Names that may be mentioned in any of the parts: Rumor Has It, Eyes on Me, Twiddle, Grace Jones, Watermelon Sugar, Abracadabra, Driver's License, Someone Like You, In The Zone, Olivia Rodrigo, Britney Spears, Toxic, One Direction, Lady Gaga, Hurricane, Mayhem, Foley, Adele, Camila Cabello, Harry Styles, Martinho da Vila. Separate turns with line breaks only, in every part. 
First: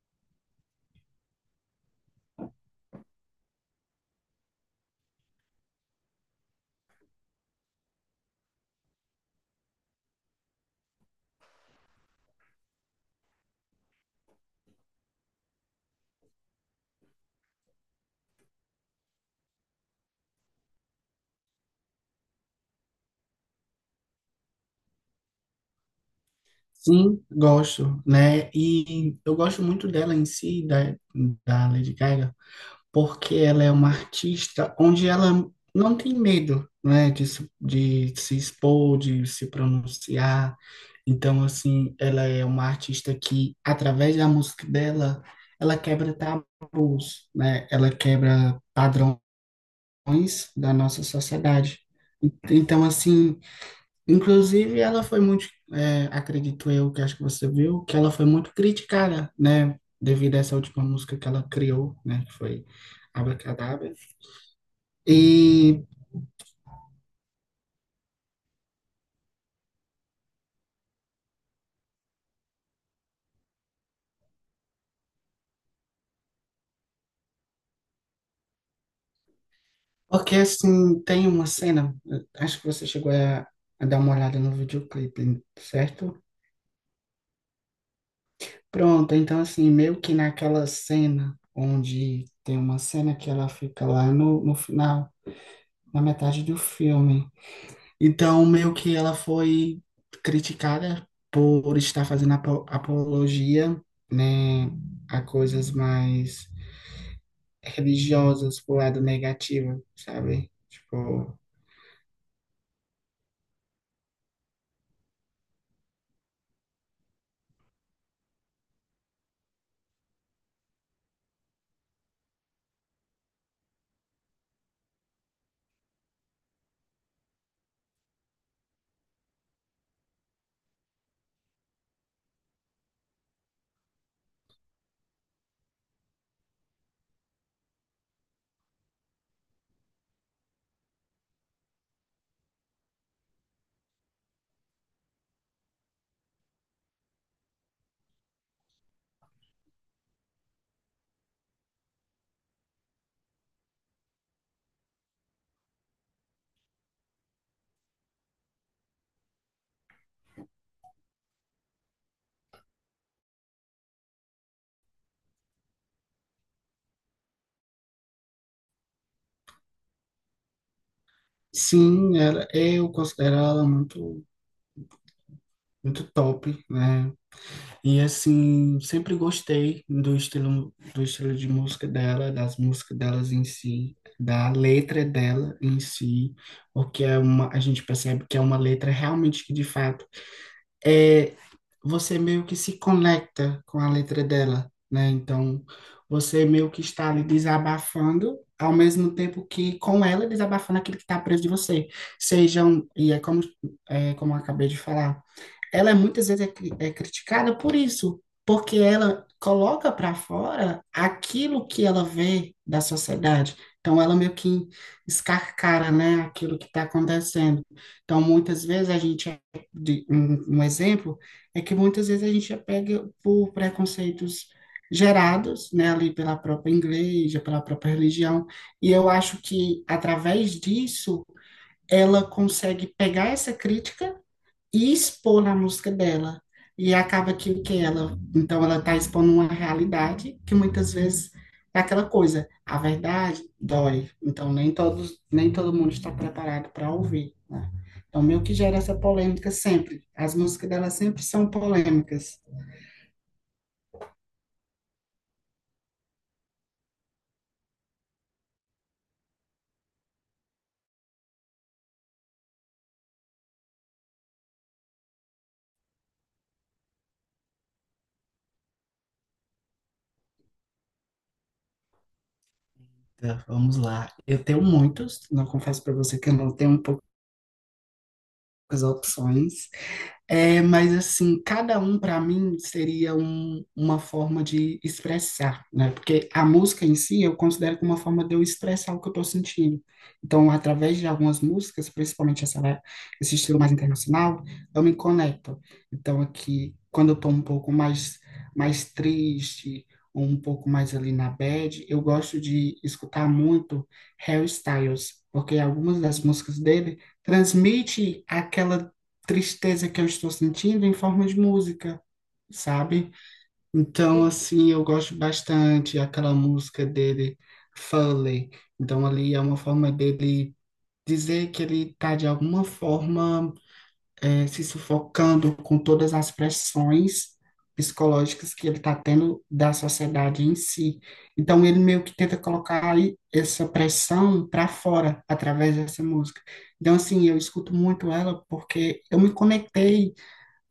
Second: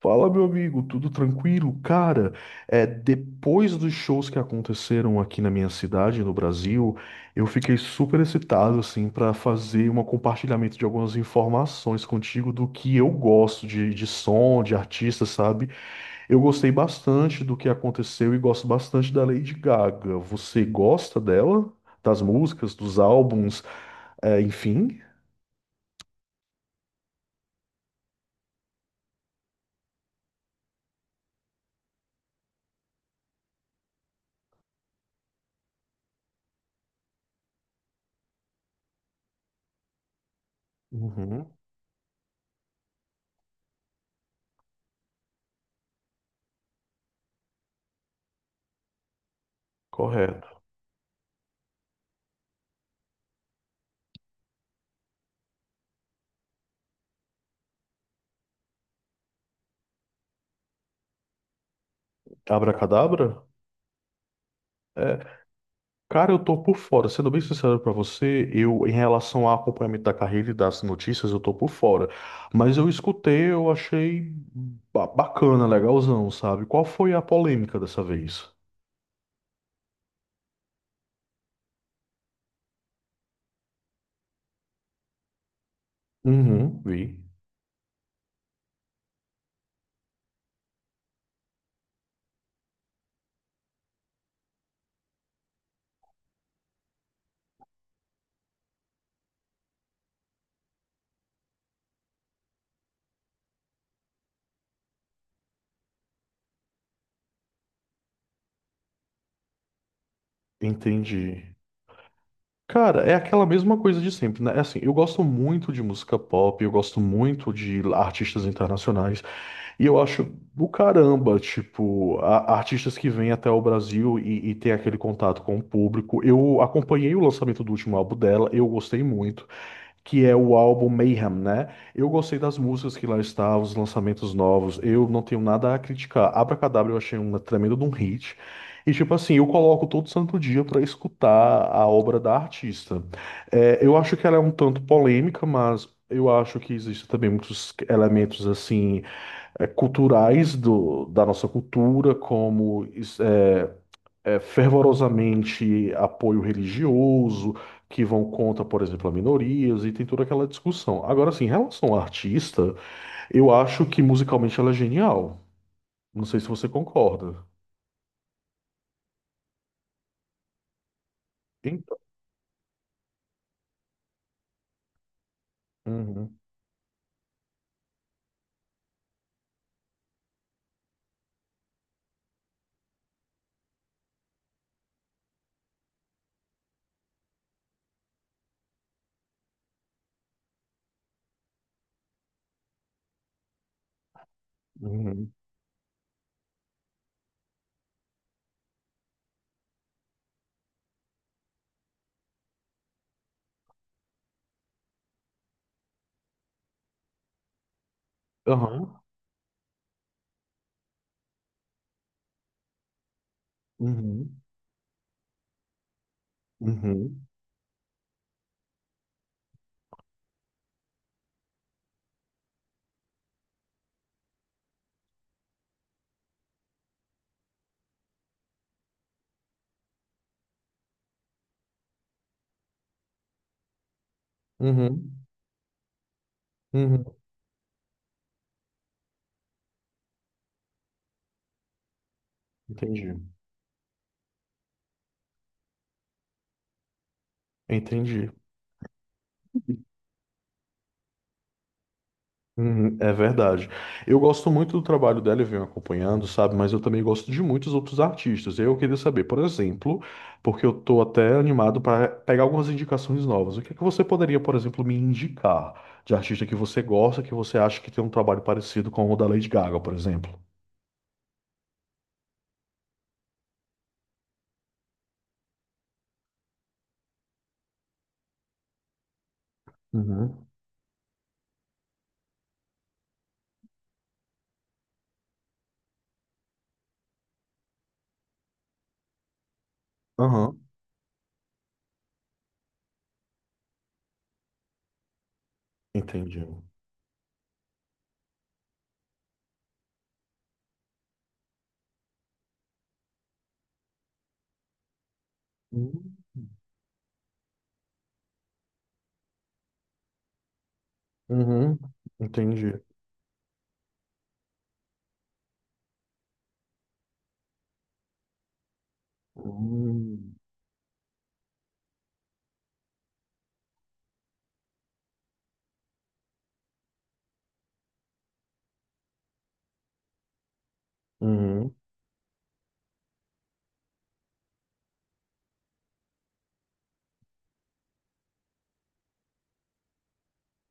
Fala, meu amigo, tudo tranquilo? Cara, depois dos shows que aconteceram aqui na minha cidade, no Brasil, eu fiquei super excitado, assim, para fazer um compartilhamento de algumas informações contigo do que eu gosto de som, de artista, sabe? Eu gostei bastante do que aconteceu e gosto bastante da Lady Gaga. Você gosta dela? Das músicas, dos álbuns, enfim?
Sim, gosto, né? E eu gosto muito dela em si, da, da Lady Gaga, porque ela é uma artista onde ela não tem medo, né, de, de se expor, de se pronunciar. Então,
Uhum.
assim, ela é uma artista que, através da música dela, ela quebra tabus, né? Ela quebra padrões
Correto.
da nossa sociedade. Então, assim. Inclusive, ela foi muito, acredito eu, que acho que você viu, que ela foi muito criticada, né, devido a essa última música que ela criou, né, que foi
Abracadabra?
Abracadabra.
É.
E
Cara, eu tô por fora. Sendo bem sincero pra você, eu, em relação ao acompanhamento da carreira e das notícias, eu tô por fora. Mas eu escutei, eu achei bacana, legalzão, sabe? Qual foi a polêmica dessa vez?
porque, assim, tem uma cena, acho que você chegou a dar uma olhada no videoclipe, certo?
Uhum, vi.
Pronto, então, assim, meio que naquela cena onde tem uma cena que ela fica lá no final, na metade do filme. Então, meio que ela foi criticada por estar fazendo apologia, né, a coisas mais religiosas pro lado negativo, sabe? Tipo,
Entendi. Cara, é aquela mesma coisa de sempre, né? É Assim, eu gosto muito de música pop, eu gosto muito de artistas internacionais. E eu acho do caramba, tipo, artistas que vêm até o Brasil e têm aquele contato com o público. Eu acompanhei o lançamento do último álbum dela, eu gostei muito, que é o álbum Mayhem, né? Eu gostei das músicas que lá estavam, os lançamentos novos, eu não tenho nada a criticar. Abracadabra eu achei uma tremenda de um hit. E, tipo assim, eu coloco todo santo dia pra escutar a obra da artista. É, eu acho que ela é um tanto polêmica, mas eu acho que existem também muitos elementos, assim, culturais da nossa cultura, como fervorosamente apoio religioso, que vão contra, por exemplo, a minorias, e tem toda aquela discussão. Agora, assim, em relação à artista, eu acho que musicalmente ela é genial. Não sei se você concorda. Então,
sim, ela, eu considero ela muito
uhum,
top, né? E assim, sempre gostei do estilo de música dela, das músicas delas em si, da letra dela em si, porque é uma, a gente percebe que é uma letra realmente que de fato é, você meio que se conecta com a letra dela, né?
uhum,
Então, você meio que está ali desabafando, ao mesmo tempo que com ela desabafando aquilo que está preso de você. Sejam, e é como eu acabei de falar, ela é muitas vezes é criticada por isso, porque
aham,
ela coloca para fora aquilo que ela vê da sociedade. Então, ela meio
uhum,
que escarcara, né, aquilo que está
uhum,
acontecendo. Então, muitas vezes a gente, um exemplo é que muitas vezes a gente é pega por preconceitos gerados, né, ali pela própria igreja, pela própria religião. E eu acho que através disso ela consegue pegar essa crítica e
uhum,
expor na música dela. E
uhum.
acaba que ela, então ela está expondo uma realidade que muitas vezes é aquela coisa, a
Entendi,
verdade dói. Então nem todos, nem todo mundo está preparado para ouvir, né? Então
entendi.
meio que gera essa polêmica sempre. As músicas dela sempre são polêmicas.
Uhum, é verdade. Eu gosto muito do trabalho dela e venho acompanhando, sabe? Mas eu também gosto de muitos outros artistas. Eu queria saber, por exemplo, porque eu tô até animado para pegar algumas indicações novas. O que é que você poderia, por exemplo, me indicar de artista que você gosta, que você acha que tem um trabalho parecido com o da Lady Gaga, por exemplo?
Tá, vamos lá. Eu tenho muitos, não confesso para você que eu não tenho um pouco poucas opções.
Uhum.
É, mas assim, cada um para mim seria uma forma de expressar, né? Porque a música em si eu considero como uma forma de eu expressar o que eu estou sentindo. Então,
Aham,
através de algumas músicas, principalmente essa, né, esse estilo mais internacional, eu me conecto. Então,
entendi.
aqui, quando eu estou um pouco mais, mais triste, ou um pouco mais ali na bad, eu gosto de escutar muito Harry Styles, porque algumas
Hum.
das músicas dele transmite aquela tristeza que eu estou sentindo em forma de
Uhum,
música,
entendi.
sabe? Então, assim, eu gosto bastante aquela música dele, Foley. Então, ali é uma forma
Hum.
dele dizer que ele está, de alguma forma, se sufocando com todas as pressões psicológicas que ele está tendo da sociedade em si. Então,
Uhum.
ele meio que tenta colocar aí essa pressão para fora através dessa música. Então, assim, eu escuto muito ela porque eu me conectei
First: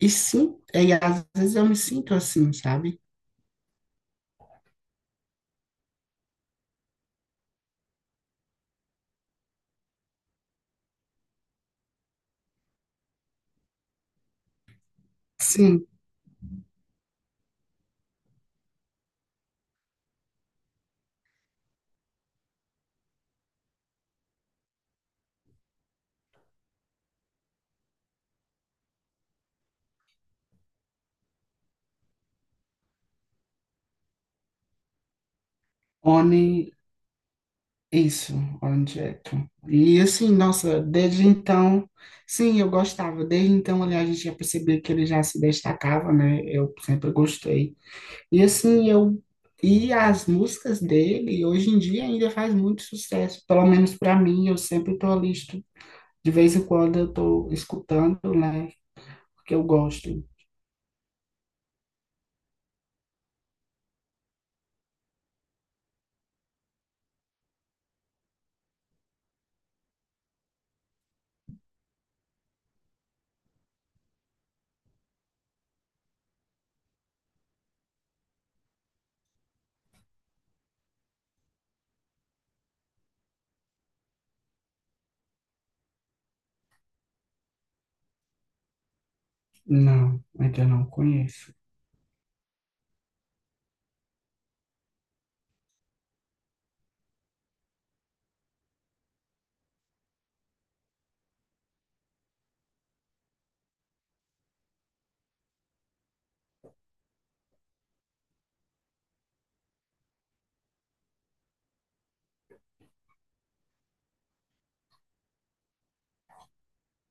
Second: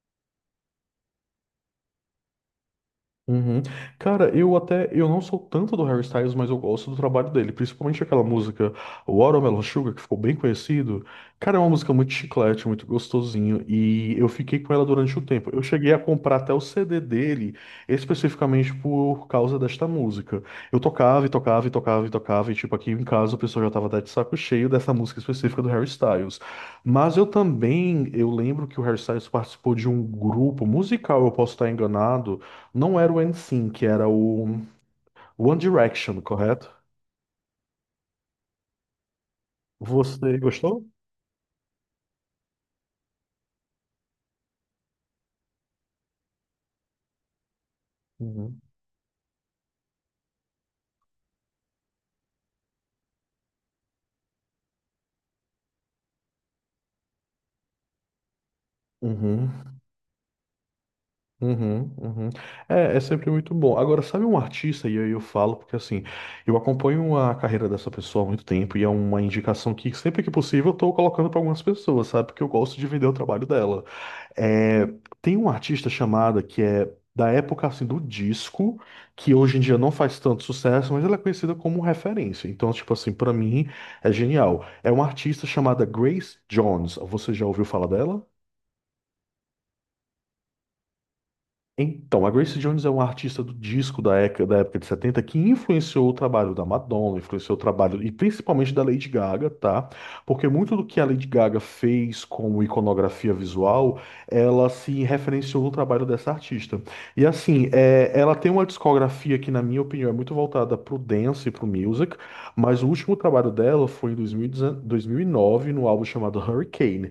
e sim, e às vezes eu me sinto assim, sabe?
Uhum. Cara, eu até eu não sou tanto do Harry Styles, mas eu gosto do trabalho dele, principalmente aquela música Watermelon Sugar, que ficou bem conhecido. Cara, é uma música muito chiclete, muito gostosinho, e eu fiquei com ela durante o tempo. Eu
Sim,
cheguei a comprar até o CD dele, especificamente por causa desta música. Eu tocava e tocava e tocava e tocava, e tipo, aqui em casa o pessoal já tava até de saco cheio dessa música específica do Harry Styles. Mas eu também, eu lembro que o Harry Styles participou de um grupo musical, eu posso estar enganado, não era o NSYNC, era o One Direction,
Oni,
correto?
isso, Oni direto. E assim,
Você
nossa,
gostou?
desde então, sim, eu gostava. Desde então, aliás, a gente já percebia que ele já se destacava, né? Eu sempre gostei. E
Uhum.
assim, eu. E as músicas dele, hoje em dia, ainda faz muito sucesso. Pelo menos para mim, eu sempre tô ali, de vez em quando eu tô escutando, né?
Uhum,
Porque eu gosto.
uhum, uhum. É, é sempre muito bom. Agora, sabe um artista, e aí eu falo, porque assim, eu acompanho a carreira dessa pessoa há muito tempo e é uma indicação que sempre que possível eu tô colocando para algumas pessoas, sabe? Porque eu gosto de vender o trabalho dela. É, tem um artista chamada que é da época assim do disco, que hoje em dia não faz tanto sucesso, mas ela é conhecida como referência. Então, tipo assim, pra mim é genial. É uma artista chamada Grace Jones. Você já ouviu falar dela?
Não, ainda não conheço.
Então, a Grace Jones é uma artista do disco da época de 70, que influenciou o trabalho da Madonna, influenciou o trabalho e principalmente da Lady Gaga, tá? Porque muito do que a Lady Gaga fez como iconografia visual, ela se referenciou no trabalho dessa artista. E assim, é, ela tem uma discografia que, na minha opinião, é muito voltada pro dance e pro music, mas o último trabalho dela foi em 2019, no álbum chamado Hurricane.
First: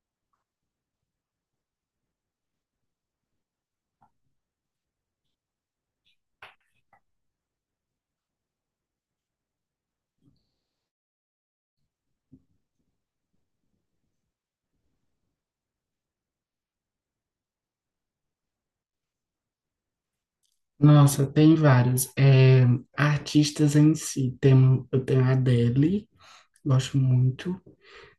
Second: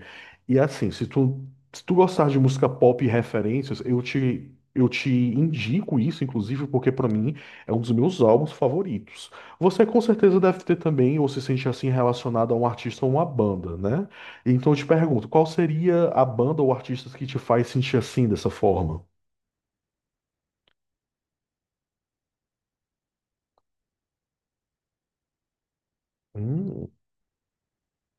E assim, se tu gostar de música pop e referências, eu te indico isso, inclusive, porque pra mim é um dos meus álbuns favoritos. Você com certeza deve ter também, ou se sente assim relacionado a um artista ou uma banda, né? Então eu te pergunto, qual seria a banda ou artista que te faz sentir assim dessa forma?
Nossa, tem vários. É, artistas em si, tem, um, eu tenho a Adele,
Hum,
gosto muito.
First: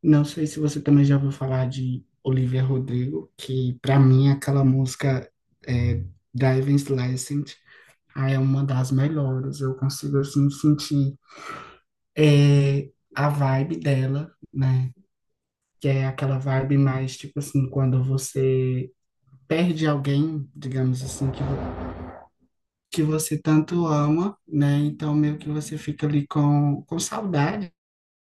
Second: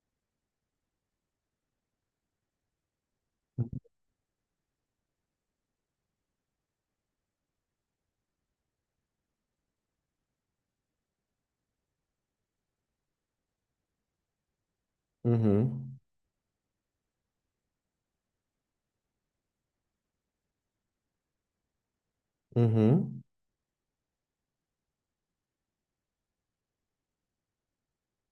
Não sei se você também já ouviu falar de Olivia Rodrigo, que para mim é aquela música é, Driving License, ah, é uma das melhores. Eu consigo assim sentir, a vibe dela, né? Que
uhum,
é aquela vibe mais tipo assim, quando você perde alguém, digamos assim, que
uhum,
você tanto ama, né? Então, meio que você fica ali com saudades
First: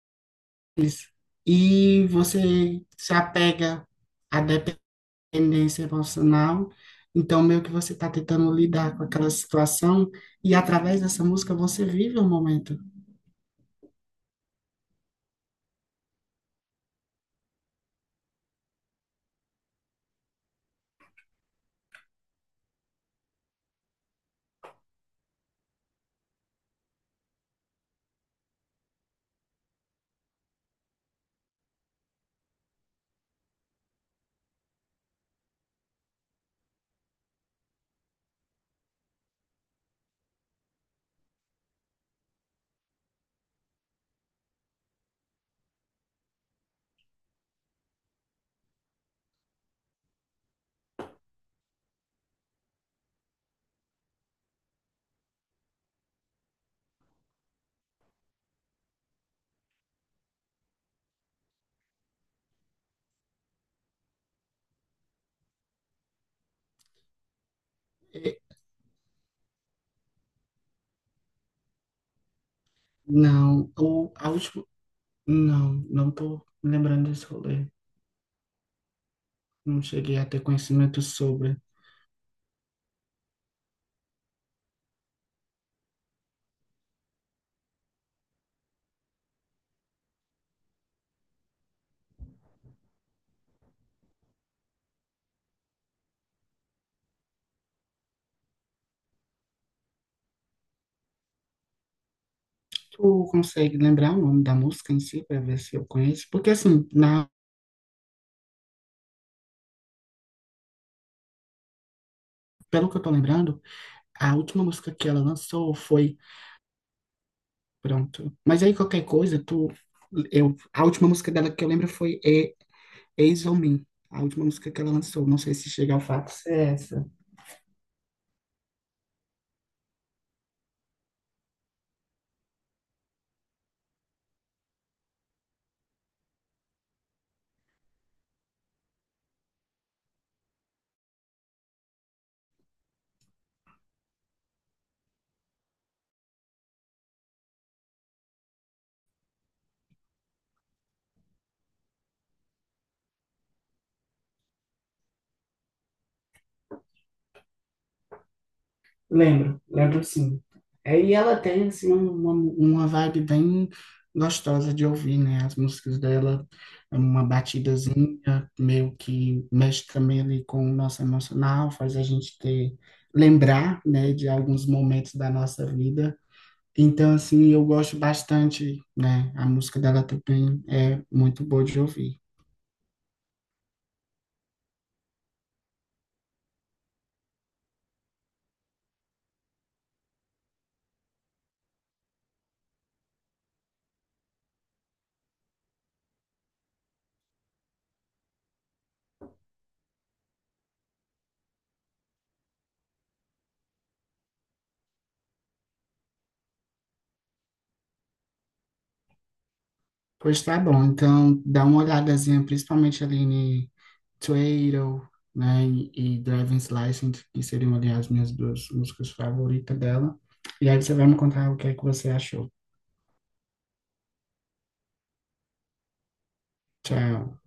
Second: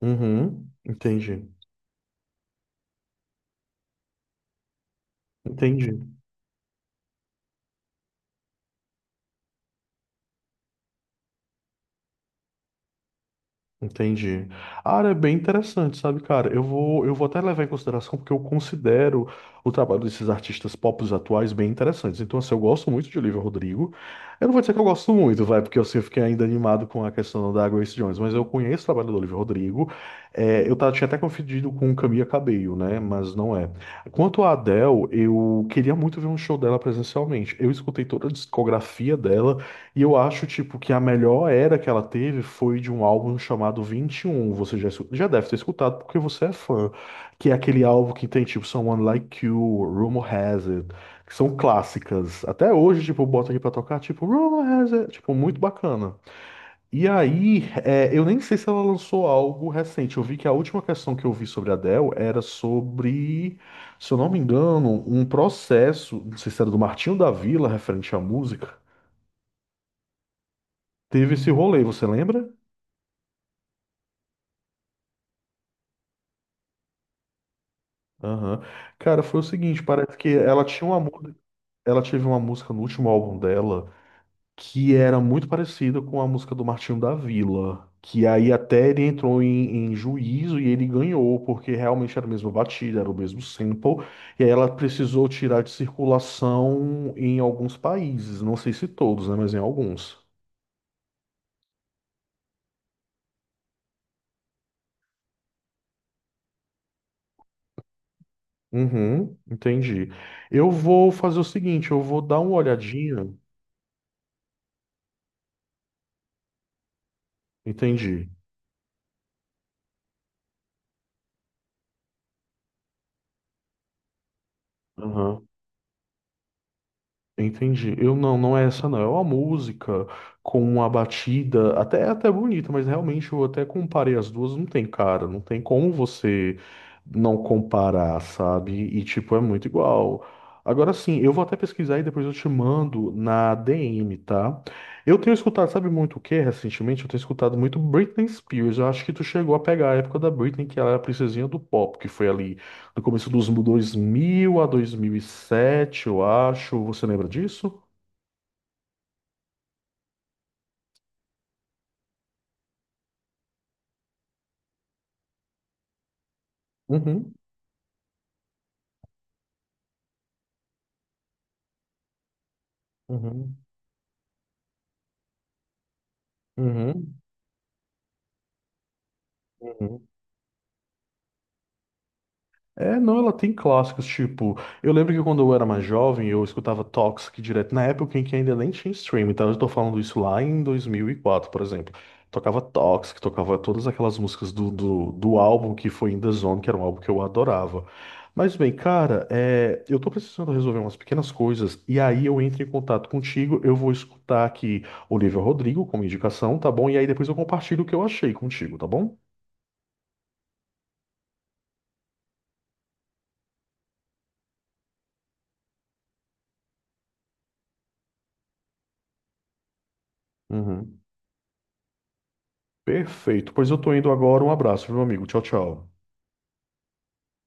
uhum, entendi,
e você se apega à dependência
entendi.
emocional. Então, meio que você está tentando lidar com aquela situação e através dessa música você vive o momento.
Entendi. A área é bem interessante, sabe, cara? Eu vou até levar em consideração porque eu considero o trabalho desses artistas pop atuais bem interessantes. Então, assim, eu gosto muito de Olivia Rodrigo. Eu não vou dizer que eu gosto muito, vai, porque assim, eu fiquei ainda animado com a questão da Grace Jones, mas eu conheço o trabalho do Olivia Rodrigo. É, eu tava, tinha até confundido com Camila Cabello, né? Mas não é. Quanto à Adele, eu queria muito ver um show dela presencialmente. Eu escutei toda a discografia dela. E eu acho, tipo, que a melhor era que ela teve foi de um álbum chamado 21. Você já, já deve ter escutado porque você é fã. Que é aquele álbum que tem, tipo, Someone Like You, Rumor Has It, que são clássicas. Até hoje, tipo, eu boto aqui pra tocar, tipo, Rumor Has It, tipo, muito bacana. E aí, é, eu nem sei se ela lançou algo recente. Eu vi que a última questão que eu vi sobre a Adele era sobre, se eu não me engano, um processo, não sei se era do Martinho da Vila, referente à
E-
música. Teve esse rolê, você lembra?
não, ou a última. Não, não tô me lembrando desse rolê.
Aham. Cara, foi o seguinte,
Não
parece
cheguei a
que
ter
ela tinha uma
conhecimento sobre.
ela teve uma música no último álbum dela que era muito parecida com a música do Martinho da Vila, que aí até ele entrou em juízo e ele ganhou, porque realmente era a mesma batida, era o mesmo sample, e aí ela precisou tirar de circulação em alguns países, não sei se todos, né, mas em alguns.
Tu consegue lembrar o nome da música em si, para ver se eu conheço? Porque, assim, na,
Uhum, entendi. Eu vou fazer o seguinte, eu vou dar uma
pelo que eu tô
olhadinha,
lembrando. A última música que ela lançou foi.
entendi.
Pronto. Mas aí qualquer coisa, tu. Eu, a última música dela que eu lembro foi E- Eyes on Me. A última música que ela lançou. Não
Aham.
sei se chega ao fato. Se é essa.
Entendi. Eu não, não é essa não. É uma música com uma batida até bonita, mas realmente eu até comparei as duas, não tem, cara, não tem como você não comparar, sabe? E tipo, é muito igual. Agora sim, eu vou até pesquisar e depois eu te mando na DM, tá? Eu tenho escutado, sabe muito o que recentemente? Eu tenho escutado muito Britney Spears. Eu acho que tu chegou a pegar a época da Britney, que ela era a princesinha do pop, que foi ali no começo dos 2000 a 2007, eu acho. Você lembra disso?
Lembro, lembro sim. É, e ela tem, assim, uma vibe bem gostosa de ouvir, né? As músicas dela, é uma
Uhum,
batidazinha, meio que mexe também ali com o nosso emocional, faz a gente ter,
uhum,
lembrar, né, de alguns momentos da nossa vida. Então,
uhum,
assim, eu gosto bastante, né? A música
uhum.
dela também é muito boa de ouvir.
É, não, ela tem clássicos, tipo, eu lembro que quando eu era mais jovem, eu escutava Toxic direto, na época em que ainda nem tinha streaming, então eu tô falando isso lá em 2004, por exemplo. Tocava Toxic, tocava todas aquelas músicas do álbum que foi In The Zone, que era um álbum que eu adorava. Mas bem, cara, é, eu tô precisando resolver umas pequenas coisas, e aí eu entro em contato contigo, eu vou escutar aqui Olivia Rodrigo como indicação, tá bom? E aí depois eu compartilho o que eu achei contigo, tá bom?
Pois tá bom, então dá uma olhadazinha, principalmente ali em Twiddle, né? E Driver's License, que seriam ali as minhas duas músicas favoritas dela. E aí você
Uhum.
vai me contar o que é que você achou.
Perfeito. Pois eu tô indo agora. Um abraço, meu amigo. Tchau, tchau.
Tchau.